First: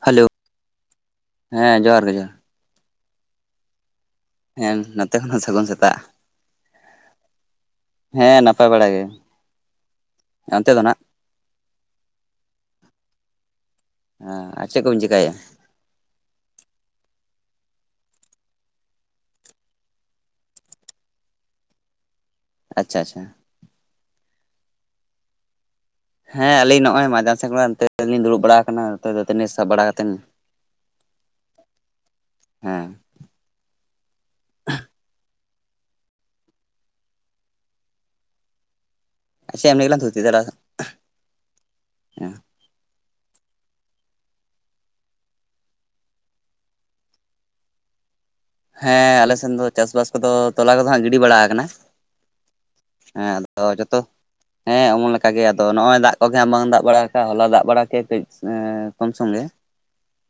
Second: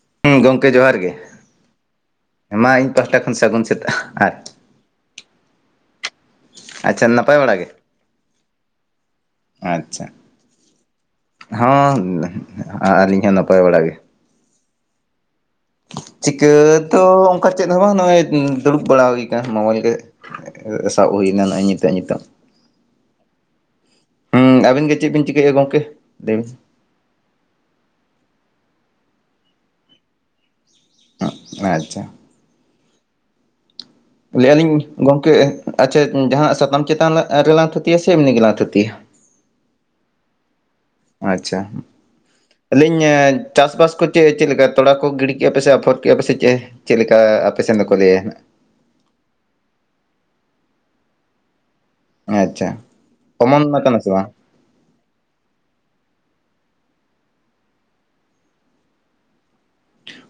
Hello ᱦᱩᱸ ᱜᱚᱢᱠᱮ ᱡᱚᱦᱟᱨ ᱜᱮ ᱦᱮᱸ ᱡᱚᱦᱟᱨ ᱜᱮ ᱡᱚᱦᱟᱨ ᱢᱟ ᱤᱧ ᱯᱟᱦᱴᱟ ᱠᱷᱚᱱ ᱥᱟᱹᱜᱩᱱ ᱥᱮᱛᱟᱜ ᱟᱨ ᱦᱮᱸᱢ ᱱᱚᱛᱮ ᱠᱷᱚᱱ ᱦᱚᱸ ᱥᱟᱹᱜᱩᱱ ᱥᱮᱛᱟᱜ, ᱟᱪᱪᱷᱟ ᱱᱟᱯᱟᱭ ᱵᱟᱲᱟᱜ ᱜᱮ? ᱦᱮᱸ ᱱᱟᱯᱟᱭ ᱵᱟᱲᱟ ᱜᱮ ᱾ ᱟᱪᱪᱷᱟ ᱦᱚᱸ, ᱟᱹᱞᱤᱧ ᱦᱚᱸ ᱱᱟᱯᱟᱭ ᱵᱟᱲᱟᱜ ᱜᱮ? ᱦᱮᱸ ᱟᱨ ᱪᱮᱫ ᱠᱚᱵᱤᱱ ᱪᱮᱠᱟ ᱭᱮᱜᱼᱟ? ᱪᱤᱠᱟᱹ ᱛᱚ ᱚᱱᱠᱟ ᱪᱮᱫ ᱦᱚᱸ ᱵᱟᱝ ᱱᱚᱜᱼᱚᱭ ᱫᱩᱲᱩᱵ ᱵᱟᱲᱟ ᱦᱩᱭ ᱟᱠᱟᱱᱟ ᱢᱳᱵᱟᱭᱤᱞ ᱜᱮ ᱥᱟᱵ ᱦᱩᱭ ᱱᱟ ᱱᱚᱜ ᱚᱭ ᱱᱤᱛᱚᱜ ᱱᱤᱛᱚᱜ᱾ ᱟᱪᱪᱷᱟ, ᱟᱪᱪᱷᱟ, ᱦᱩᱢ ᱟᱵᱤᱱ ᱜᱮ ᱪᱮᱫ ᱵᱤᱱ ᱪᱤᱠᱟᱹ ᱮᱭᱼᱟ ᱜᱚᱝᱠᱮ? ᱞᱟᱹᱭ ᱵᱤᱱ ᱦᱮᱸ ᱟᱹᱞᱤᱧ ᱱᱚᱜᱼᱚᱭ [unintelligible] ᱱᱚᱛᱮᱞᱤᱧ ᱫᱩᱲᱩᱵ ᱵᱟᱲᱟ ᱟᱠᱟᱱᱟ ᱱᱚᱛᱮ ᱫᱟᱹᱛᱟᱱᱤ ᱥᱟᱵ ᱵᱟᱲᱟ ᱠᱟᱛᱮᱱ ᱟ ᱟᱪᱪᱷᱟ, ᱦᱮᱸ, ᱞᱟᱹᱭᱮᱜᱼᱟ ᱞᱤᱧ ᱜᱚᱝᱠᱮ ᱟᱪᱷᱟ ᱡᱟᱦᱟᱸ ᱥᱟᱛᱟᱢ ᱪᱮᱛᱟᱱ ᱨᱮ ᱨᱮᱞᱟᱝ ᱛᱷᱩᱛᱤᱭᱟ ᱥᱮ ᱮᱢᱱᱤ ᱜᱮ ᱞᱟᱝ ᱛᱷᱩᱛᱤᱭᱟ ᱪ ᱮᱢ [unintelligible] ᱟᱪᱷᱟ, ᱞᱟᱭᱤᱧ ᱪᱟᱥᱵᱟᱥ ᱠᱚ ᱪᱮᱫ ᱪᱮᱫ ᱞᱮᱠᱟ ᱛᱚᱲᱟ ᱠᱚ ᱜᱤᱰᱤ ᱠᱮᱫᱼᱟ ᱯᱮ ᱥᱮ ᱟᱯᱷᱚᱨ ᱠᱮᱫᱼᱟ ᱯᱮᱥᱮ ᱪᱮ ᱪᱮᱫ ᱞᱮᱠᱟ ᱟᱯᱮ ᱥᱮᱫ ᱫᱚᱠᱚ ᱞᱟᱹᱭᱟ ᱦᱟᱜ ᱦᱮᱸ ᱟᱞᱮ ᱥᱮᱱ ᱫᱚ ᱪᱟᱥᱵᱟᱥ ᱠᱚᱫᱚ ᱛᱚᱞᱟ ᱠᱚᱫᱚ ᱦᱟᱜ ᱜᱤᱰᱤ ᱵᱟᱲᱟ ᱟᱠᱟᱱᱟ ᱟᱪᱷᱟ ᱦᱮᱸ ᱚᱢᱚᱱ ᱟᱫᱚ ᱠᱟᱱᱟ ᱡᱚᱛᱚ ᱥᱮ ᱵᱟᱝ ᱦᱮᱸ ᱚᱢᱚᱱ ᱞᱮᱠᱟ ᱜᱮ ᱟᱫᱚ ᱱᱚᱜᱼᱚᱭ ᱫᱟᱜ ᱠᱚᱜᱮ ᱵᱟᱝ ᱫᱟᱜ ᱵᱟᱲᱟ ᱠᱟᱜᱼᱟ ᱦᱚᱞᱟ ᱫᱟᱜ ᱵᱟᱲᱟ ᱠᱮᱭᱟ ᱠᱟᱹᱡ ᱠᱚᱢ ᱥᱚᱝᱜᱮ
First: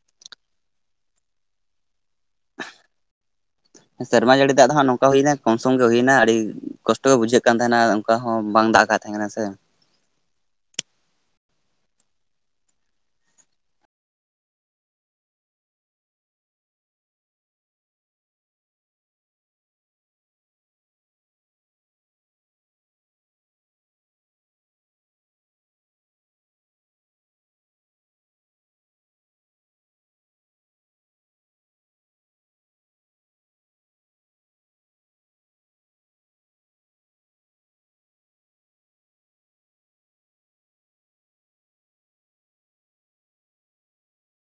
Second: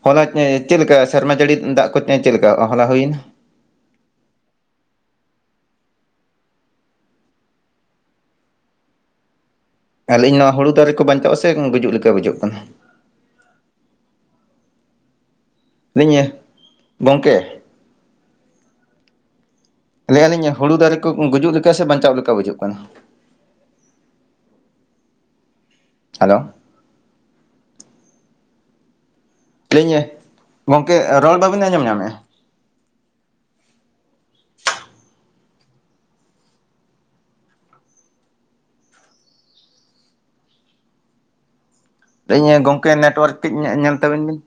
ᱦᱚᱞᱟ ᱪᱮᱫ ᱞᱮᱠᱟ ᱥᱮᱨᱢᱟ ᱡᱟᱹᱲᱤ ᱫᱟᱜ ᱠᱚᱛᱮ ᱪᱮᱫ ᱞᱮᱠᱟ ᱦᱚᱞᱟ ᱦᱩᱭᱮᱱ ᱥᱮᱨᱢᱟ ᱡᱟᱹᱲᱤ ᱫᱟᱜ ᱫᱚ ᱦᱟᱸᱜ ᱱᱚᱝᱠᱟ ᱦᱩᱭᱱᱟ ᱠᱚᱢᱥᱚᱢ ᱜᱮ ᱦᱩᱭᱱᱟ ᱟᱹᱰᱤ ᱠᱚᱥᱴᱚ ᱜᱮ ᱵᱩᱡᱷᱟᱹᱜ ᱠᱟᱱ ᱛᱟᱦᱮᱱᱟ ᱚᱝᱠᱟ ᱦᱚᱸ ᱵᱟᱝ ᱫᱟᱜ ᱠᱟᱜ ᱛᱟᱦᱮᱱᱟ ᱥᱮ ᱟᱹᱞᱤᱧ ᱱᱚᱣᱟ ᱦᱩᱲᱩ ᱫᱟᱨᱮ ᱠᱚ ᱵᱟᱧᱪᱟᱜᱼᱟ ᱥᱮ ᱜᱩᱡᱩᱜ ᱞᱮᱠᱟ ᱵᱩᱡᱩᱜ ᱠᱟᱱᱟ ᱞᱟᱹᱭ ᱤᱧ ᱜᱚᱢᱠᱮ ᱞᱟᱹᱭᱟᱞᱤᱧ ᱦᱩᱲᱩ ᱫᱟᱨᱮ ᱠᱚ ᱜᱩᱡᱩᱜ ᱞᱮᱠᱟ ᱥᱮ ᱵᱟᱧᱪᱟᱣ ᱞᱮᱠᱟ ᱵᱩᱡᱩᱜ ᱠᱟᱱᱟ ᱦᱟᱞᱳ ᱞᱟᱹᱭᱤᱧ ᱜᱚᱢᱠᱮ ᱨᱚᱲ ᱵᱟᱹᱵᱤᱱ ᱟᱸᱡᱚᱢ ᱧᱟᱢᱮᱼᱟ ᱞᱟᱭᱹᱤᱧ ᱜᱚᱝᱠᱮ ᱱᱮᱴᱣᱟᱨᱠ ᱠᱟᱹᱡ ᱧᱮᱞ ᱛᱟᱵᱤᱱ ᱵᱤᱱ